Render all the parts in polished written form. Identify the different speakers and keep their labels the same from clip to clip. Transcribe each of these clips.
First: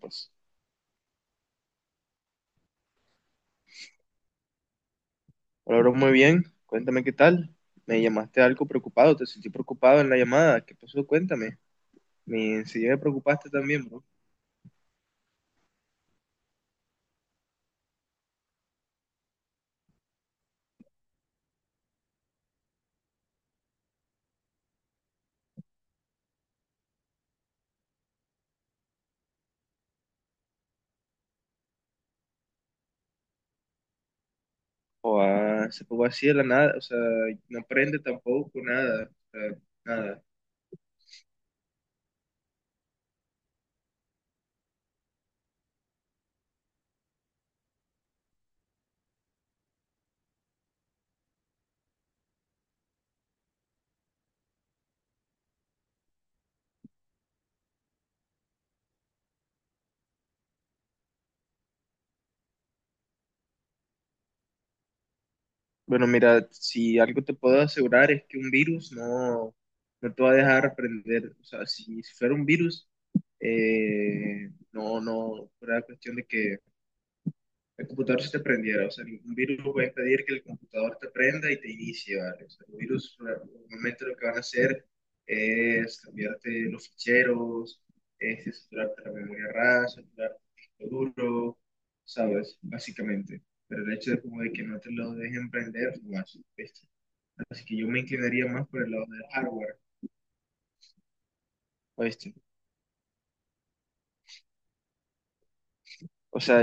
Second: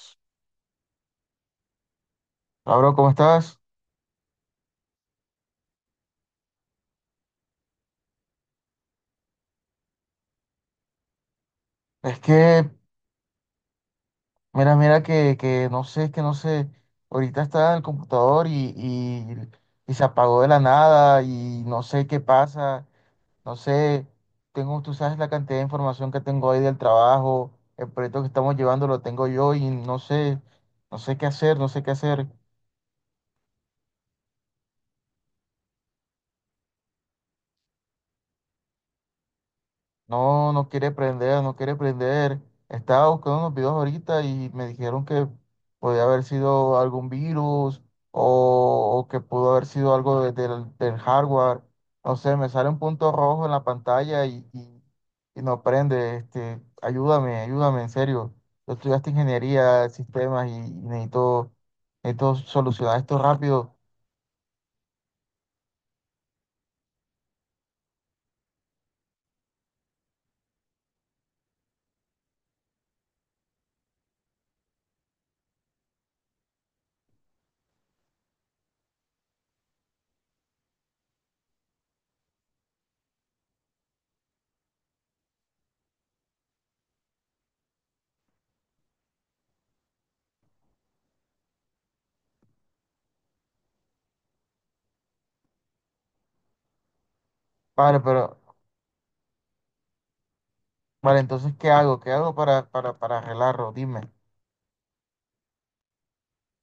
Speaker 1: Pues,
Speaker 2: Hola, bro, ¿cómo estás?
Speaker 1: hola, bro, muy bien. Cuéntame qué tal. Me llamaste algo preocupado, te sentí preocupado en la llamada. ¿Qué pasó? Cuéntame.
Speaker 2: Es
Speaker 1: Me
Speaker 2: que,
Speaker 1: Enseguida me preocupaste también, bro.
Speaker 2: mira, mira que no sé, es que no sé. Ahorita está en el computador y se apagó de la nada y no sé qué pasa. No sé, tengo, tú sabes la cantidad de información que tengo ahí del trabajo, el proyecto que estamos llevando lo tengo yo y no sé, no sé qué hacer, no sé qué hacer.
Speaker 1: O, ah, se pongo así de la nada, o sea, no aprende tampoco nada, o sea, nada.
Speaker 2: No, no quiere prender, no quiere prender. Estaba buscando unos videos ahorita y me dijeron que podía haber sido algún virus o que pudo haber sido algo del hardware. No sé, me sale un punto rojo en la pantalla y no prende. Ayúdame, ayúdame, en serio. Yo estudiaste ingeniería de sistemas y necesito, necesito solucionar esto rápido.
Speaker 1: Bueno, mira, si algo te puedo asegurar es que un virus no, no te va a dejar aprender. O sea, si fuera un virus, no fuera cuestión de que el computador se te prendiera. O sea, un virus va a impedir que el computador te prenda y te inicie, ¿vale? O sea, los virus normalmente lo que van a hacer es cambiarte los ficheros, es saturarte la memoria RAM, saturarte el disco duro, ¿sabes? Básicamente. Pero el hecho de como de que no te lo dejen prender, no más, ¿viste? Así que yo
Speaker 2: Vale,
Speaker 1: me
Speaker 2: pero,
Speaker 1: inclinaría más por el lado del hardware,
Speaker 2: vale, entonces, ¿qué hago? ¿Qué hago
Speaker 1: ¿viste?
Speaker 2: para, para arreglarlo? Dime.
Speaker 1: O sea,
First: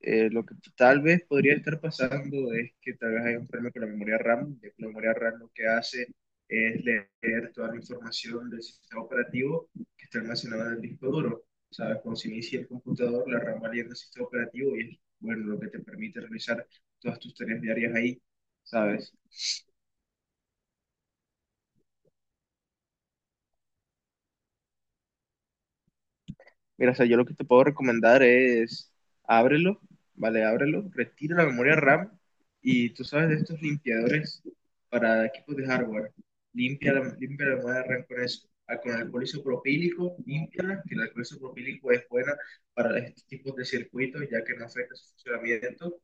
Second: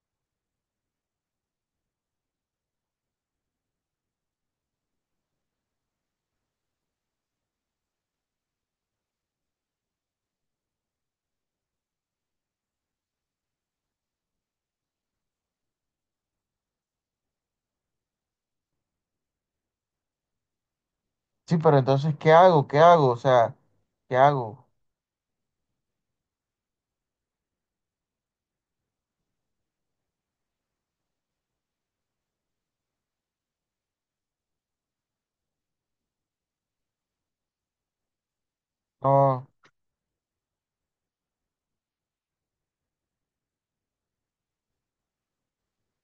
Speaker 1: lo que tal vez podría estar pasando es que tal vez hay un problema con la memoria RAM, ya que la memoria RAM lo que hace es leer toda la información del sistema operativo que está almacenada en el disco duro. ¿Sabes? Cuando se inicia el computador, la RAM va leyendo el sistema operativo y es, bueno, lo que te permite realizar todas tus tareas diarias ahí, ¿sabes?
Speaker 2: Sí, pero entonces, ¿qué hago? ¿Qué hago? O sea, ¿qué hago?
Speaker 1: Mira, o sea, yo lo que te puedo recomendar es ábrelo, ¿vale? Ábrelo, retira la memoria RAM y tú sabes de estos limpiadores para equipos de hardware. Limpia la memoria RAM con eso. Ah, con alcohol
Speaker 2: No,
Speaker 1: isopropílico, límpiala, que el alcohol isopropílico es buena para estos tipos de circuitos ya que no afecta su funcionamiento.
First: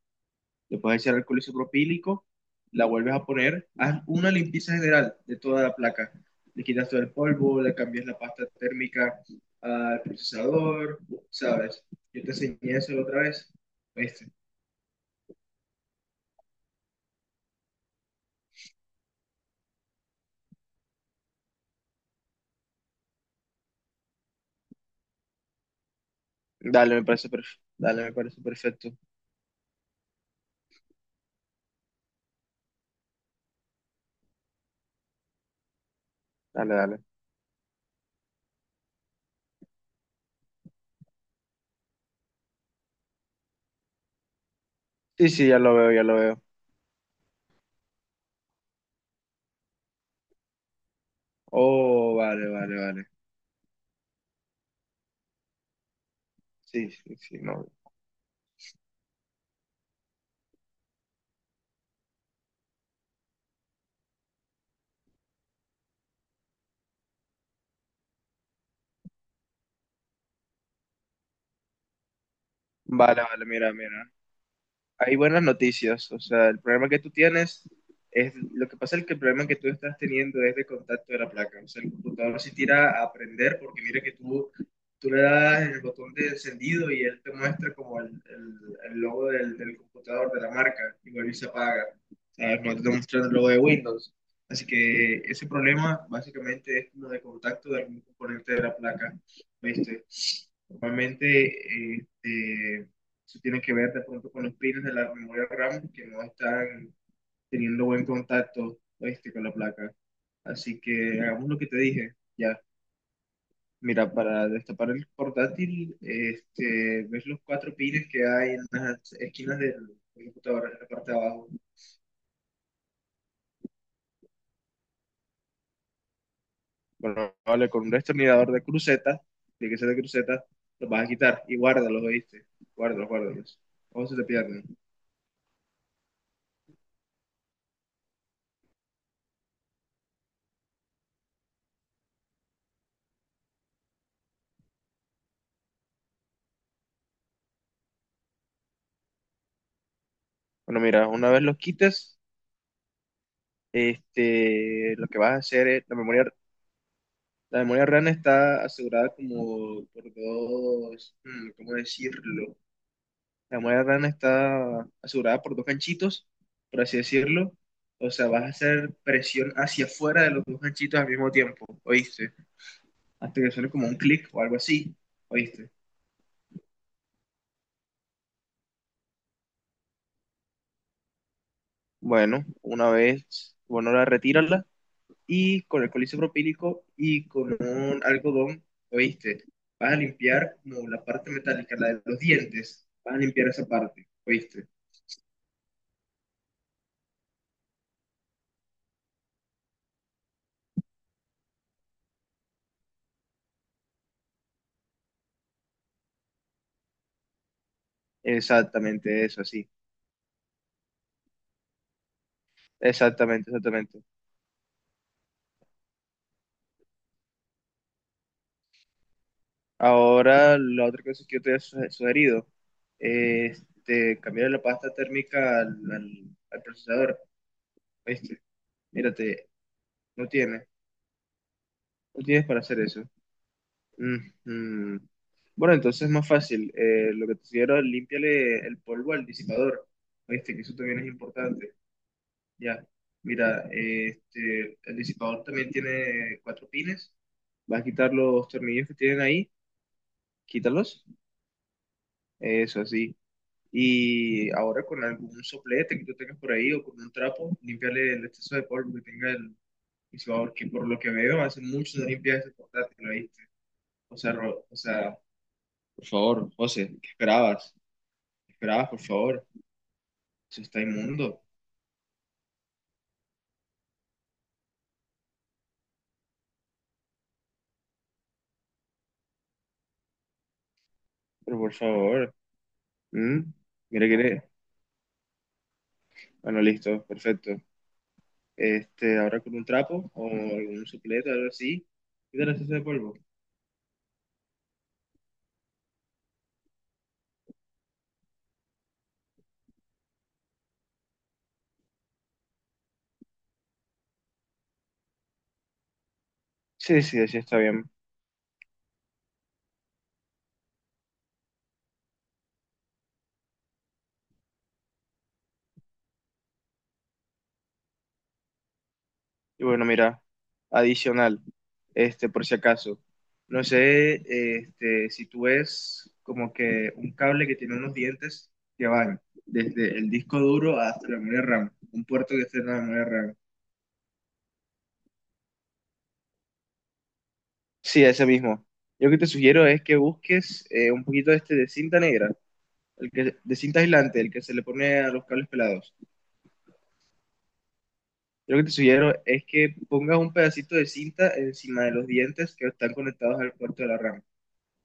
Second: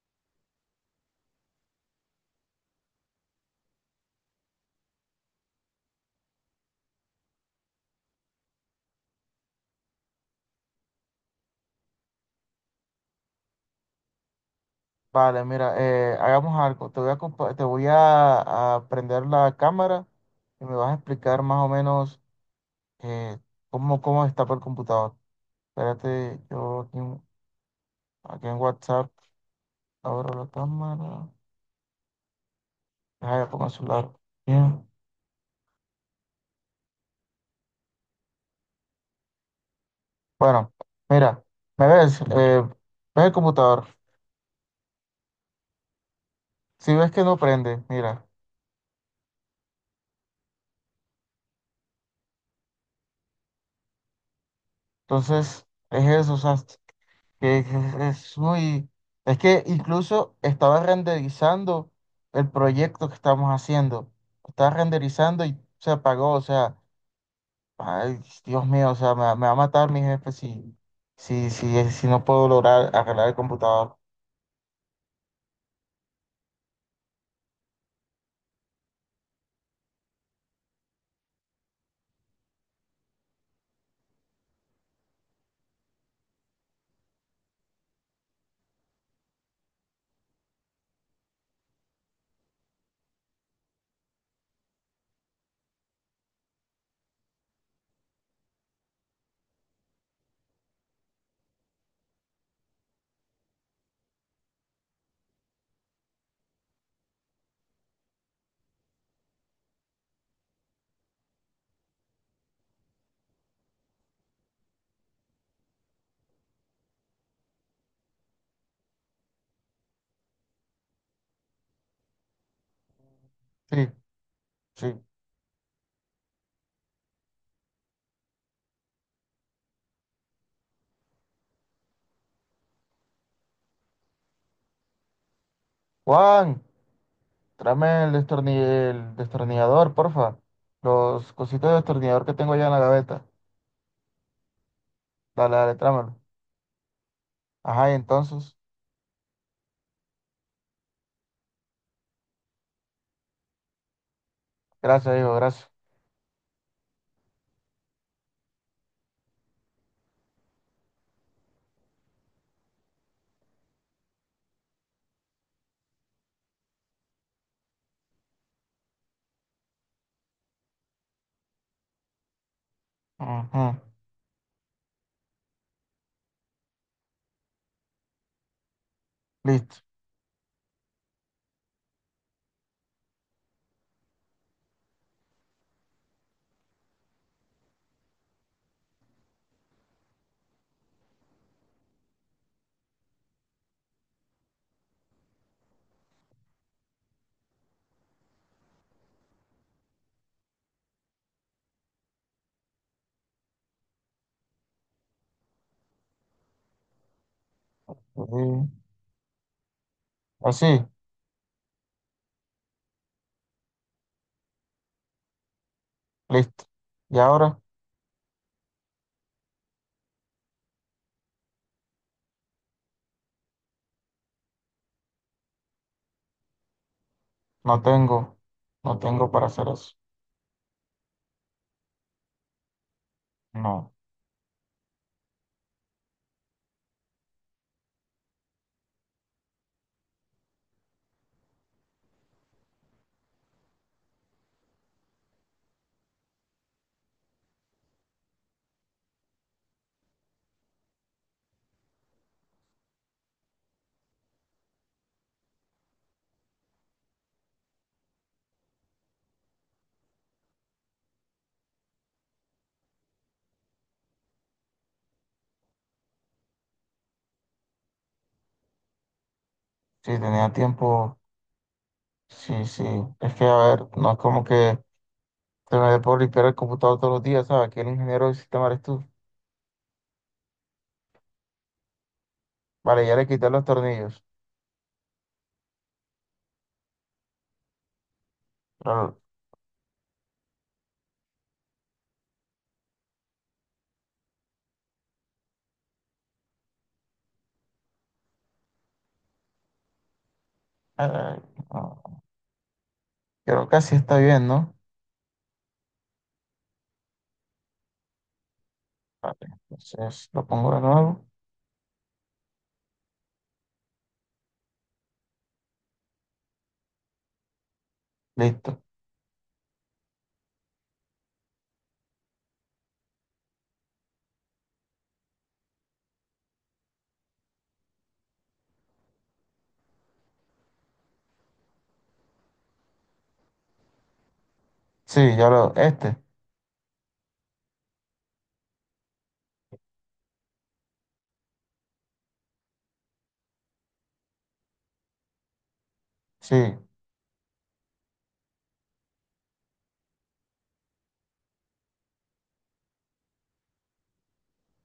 Speaker 1: Le puedes echar alcohol isopropílico, la vuelves a poner, haz una limpieza general de toda la placa. Le quitas todo el polvo, le cambias la pasta térmica al procesador, ¿sabes? Yo te enseñé eso la otra vez. ¿Viste?
Speaker 2: vale, mira, hagamos algo. Te voy a, te voy a prender la cámara y me vas a explicar más o menos eh, cómo, cómo destapa el computador. Espérate, yo
Speaker 1: Dale,
Speaker 2: aquí,
Speaker 1: me
Speaker 2: en
Speaker 1: parece perfecto. Dale, me parece
Speaker 2: aquí en
Speaker 1: perfecto.
Speaker 2: WhatsApp abro la cámara. Deja, ya pongo el celular. Bien.
Speaker 1: Dale, dale.
Speaker 2: Bueno, mira, ¿me ves? ¿Ves el computador?
Speaker 1: Sí, sí, ya lo veo, ya lo veo.
Speaker 2: Si ves que no prende, mira.
Speaker 1: Oh, vale, vale, vale.
Speaker 2: Entonces, es eso, o sea,
Speaker 1: Sí, sí, sí,
Speaker 2: que
Speaker 1: no.
Speaker 2: es muy... Es que incluso estaba renderizando el proyecto que estamos haciendo. Estaba renderizando y se apagó. O sea, ay, Dios mío, o sea, me va a matar mi jefe si, si no puedo lograr
Speaker 1: Vale,
Speaker 2: arreglar el
Speaker 1: vale, mira,
Speaker 2: computador.
Speaker 1: mira. Hay buenas noticias, o sea, el problema que tú tienes lo que pasa es que el problema que tú estás teniendo es de contacto de la placa. O sea, el computador se tira a prender porque mira que tú le das el botón de encendido y él te muestra como el logo del computador de la marca y vuelve y se apaga, ¿sabes? No te está mostrando el logo de Windows. Así que ese problema básicamente es como de contacto de algún componente de la placa, ¿viste? Normalmente, este, eso tiene que ver de pronto con los pines de la memoria RAM que no están teniendo buen contacto, este, con la placa. Así que hagamos lo que te dije. Ya, mira, para destapar el portátil, este, ves los cuatro pines que hay en las esquinas del computador, en la parte de abajo.
Speaker 2: Sí, sí.
Speaker 1: Bueno, vale, con un destornillador de cruceta, de que sea de cruceta, los vas a quitar y guárdalos, ¿oíste? Guárdalos, guárdalos. Ojo, se te pierden.
Speaker 2: Juan, tráeme el, el destornillador, porfa. Los cositos de destornillador que tengo allá en la gaveta. Dale, dale, tráemelo. Ajá, y entonces.
Speaker 1: Bueno, mira, una vez los quites, este, lo
Speaker 2: Gracias,
Speaker 1: que vas
Speaker 2: hijo,
Speaker 1: a hacer
Speaker 2: gracias.
Speaker 1: es la memoria. La memoria RAM está asegurada como por dos, ¿cómo decirlo? La memoria RAM está asegurada por dos ganchitos, por así decirlo. O sea, vas a hacer presión hacia afuera de los dos ganchitos al mismo tiempo, ¿oíste? Hasta que suene
Speaker 2: Ujú.
Speaker 1: como un clic o algo así, ¿oíste?
Speaker 2: Listo.
Speaker 1: Bueno, una vez, bueno, la retírala y con alcohol isopropílico y con un algodón, ¿oíste? Vas a limpiar como la parte metálica, la de los dientes, vas a limpiar esa parte, ¿oíste?
Speaker 2: Sí.
Speaker 1: Exactamente eso, sí.
Speaker 2: Así,
Speaker 1: Exactamente, exactamente.
Speaker 2: listo. Y ahora
Speaker 1: Ahora, la otra cosa que yo te he sugerido es de cambiar la pasta térmica al procesador.
Speaker 2: no tengo,
Speaker 1: Este,
Speaker 2: no tengo para
Speaker 1: mírate,
Speaker 2: hacer eso.
Speaker 1: no tiene, no tienes para hacer eso.
Speaker 2: No,
Speaker 1: Mm, mm. Bueno, entonces es más fácil. Lo que te sugiero, límpiale el polvo al disipador. Este, que eso también es importante. Ya, mira, este, el disipador también tiene cuatro pines. Vas a quitar los tornillos que tienen ahí. Quítalos, eso así. Y ahora con algún soplete que tú tengas por ahí o con un trapo, limpiarle el exceso de polvo que tenga el visuador, que por lo que veo hace mucho no limpias ese portátil, ¿oíste? O sea, o sea, por favor, José, ¿qué esperabas? ¿Qué esperabas, por favor?
Speaker 2: si tenía
Speaker 1: Eso está
Speaker 2: tiempo,
Speaker 1: inmundo,
Speaker 2: sí, sí. Es que, a ver, no es como que te me dé por limpiar el computador todos los días, ¿sabes? Aquí el ingeniero del sistema eres tú.
Speaker 1: pero por favor.
Speaker 2: Vale, ya le
Speaker 1: ¿Mm?
Speaker 2: quité los
Speaker 1: Mira,
Speaker 2: tornillos.
Speaker 1: mira. Bueno, listo, perfecto.
Speaker 2: Pero,
Speaker 1: Este, ahora con un trapo o algún soplete algo así, quítale el exceso de polvo.
Speaker 2: eh, no, creo que así está bien, ¿no?
Speaker 1: Sí, sí, así está bien.
Speaker 2: Vale, entonces lo pongo de nuevo. Listo.
Speaker 1: Y bueno, mira, adicional, este, por si acaso, no sé, este, si tú ves como que un cable que tiene unos dientes que van desde el disco duro hasta la memoria RAM, un puerto que esté en la memoria RAM.
Speaker 2: Sí,
Speaker 1: Sí, ese mismo. Yo lo que te sugiero es que busques, un poquito, este, de cinta negra, el que, de cinta aislante, el que se le pone a los cables pelados.
Speaker 2: sí,
Speaker 1: Yo lo que te sugiero es que pongas un pedacito de cinta encima de los dientes que están conectados al puerto de la RAM.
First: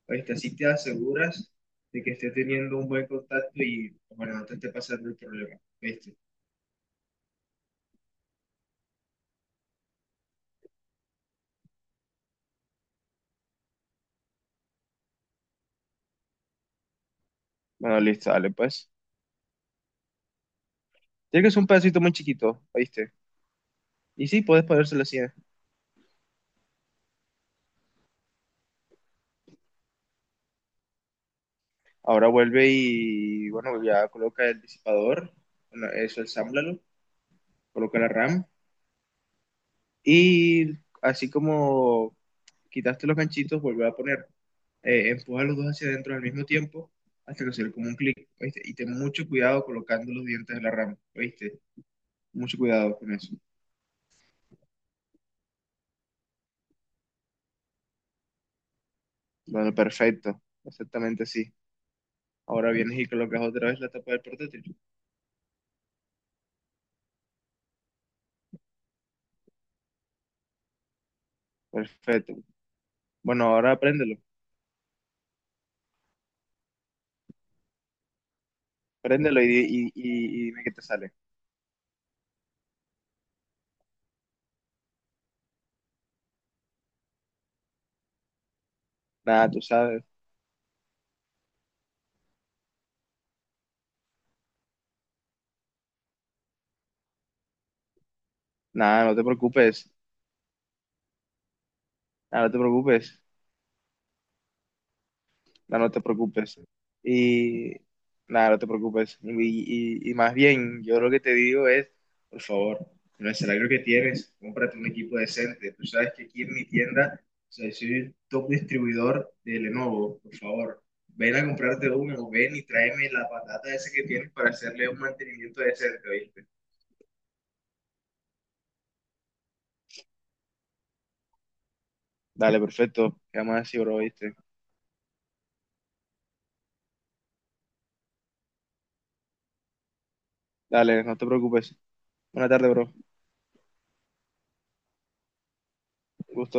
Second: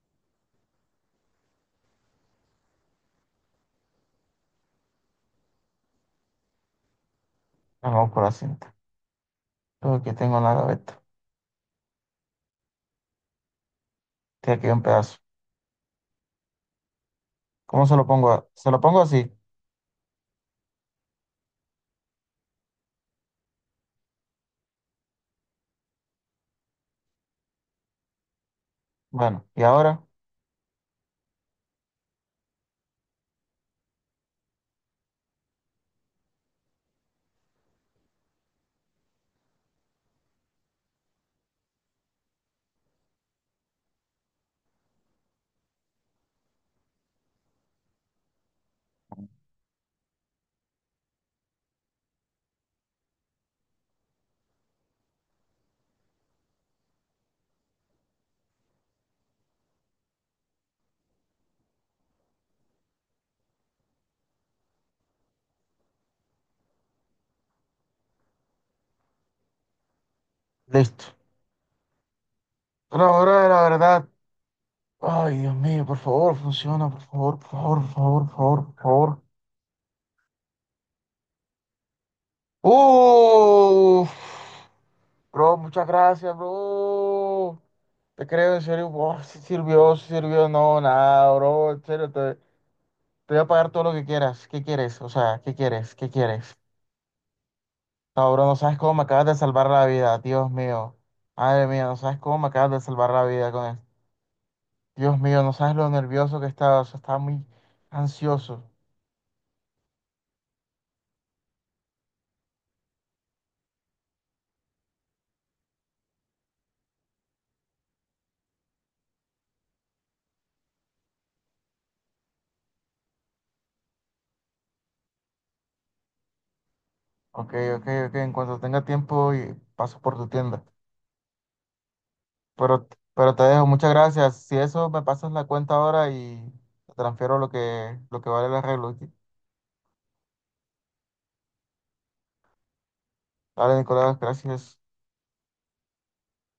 Speaker 1: Este, así te aseguras de que esté teniendo un buen contacto y, bueno, no te esté pasando el problema, ¿viste?
Speaker 2: vamos por la cinta. Pero aquí tengo una gaveta. Tiene aquí un pedazo. ¿Cómo se
Speaker 1: Bueno,
Speaker 2: lo
Speaker 1: listo,
Speaker 2: pongo?
Speaker 1: dale,
Speaker 2: Se lo
Speaker 1: pues.
Speaker 2: pongo así.
Speaker 1: Tiene que ser un pedacito muy chiquito, ¿oíste? Y sí, puedes ponérselo así, ¿eh?
Speaker 2: Bueno, y ahora.
Speaker 1: Ahora vuelve y, bueno, ya coloca el disipador, bueno, eso, ensámblalo, coloca la RAM y, así como quitaste los ganchitos, vuelve a poner, empuja los dos hacia adentro al mismo tiempo hasta que se le como un clic, ¿oíste? Y ten mucho cuidado colocando los dientes de la RAM, ¿oíste? Mucho cuidado con eso. Bueno, perfecto. Exactamente sí. Ahora vienes y colocas otra vez la tapa del portátil.
Speaker 2: Listo.
Speaker 1: Perfecto.
Speaker 2: Pero
Speaker 1: Bueno,
Speaker 2: ahora la
Speaker 1: ahora
Speaker 2: verdad.
Speaker 1: préndelo.
Speaker 2: Ay, Dios mío, por favor, funciona, por favor, por favor, por favor, por favor, por favor.
Speaker 1: Préndelo y y dime qué te sale.
Speaker 2: Uf, bro, muchas gracias, bro. Te creo, en serio, wow, si
Speaker 1: Nada, tú
Speaker 2: sirvió,
Speaker 1: sabes.
Speaker 2: si sirvió, no, nada, bro, en serio, te voy a pagar todo lo que quieras. ¿Qué quieres? O sea, ¿qué quieres? ¿Qué quieres? No, bro, no sabes cómo me
Speaker 1: Nada, no te
Speaker 2: acabas de salvar la
Speaker 1: preocupes.
Speaker 2: vida, Dios mío. Madre mía, no sabes cómo
Speaker 1: Nada,
Speaker 2: me
Speaker 1: no te
Speaker 2: acabas de
Speaker 1: preocupes.
Speaker 2: salvar la vida con esto. Dios mío, no sabes
Speaker 1: No,
Speaker 2: lo
Speaker 1: no te
Speaker 2: nervioso que
Speaker 1: preocupes.
Speaker 2: estaba, o sea, estaba muy
Speaker 1: Y nada, no
Speaker 2: ansioso.
Speaker 1: te preocupes. Y más bien, yo lo que te digo es, por favor, con el salario que tienes, cómprate un equipo decente. Tú sabes que aquí en mi tienda, o sea, soy top distribuidor de Lenovo, por favor. Ven a comprarte uno, o ven y tráeme la patata esa que tienes para hacerle un mantenimiento decente, ¿oíste?
Speaker 2: Ok, ok, ok. En cuanto tenga tiempo y paso por tu tienda.
Speaker 1: Dale,
Speaker 2: Pero,
Speaker 1: perfecto.
Speaker 2: pero te
Speaker 1: Quedamos
Speaker 2: dejo,
Speaker 1: así,
Speaker 2: muchas
Speaker 1: bro, viste.
Speaker 2: gracias. Si eso, me pasas la cuenta ahora y te transfiero lo que vale el arreglo. ¿Ok?
Speaker 1: Dale, no te preocupes. Buena tarde, bro. Un
Speaker 2: Dale, Nicolás, gracias.
Speaker 1: gusto.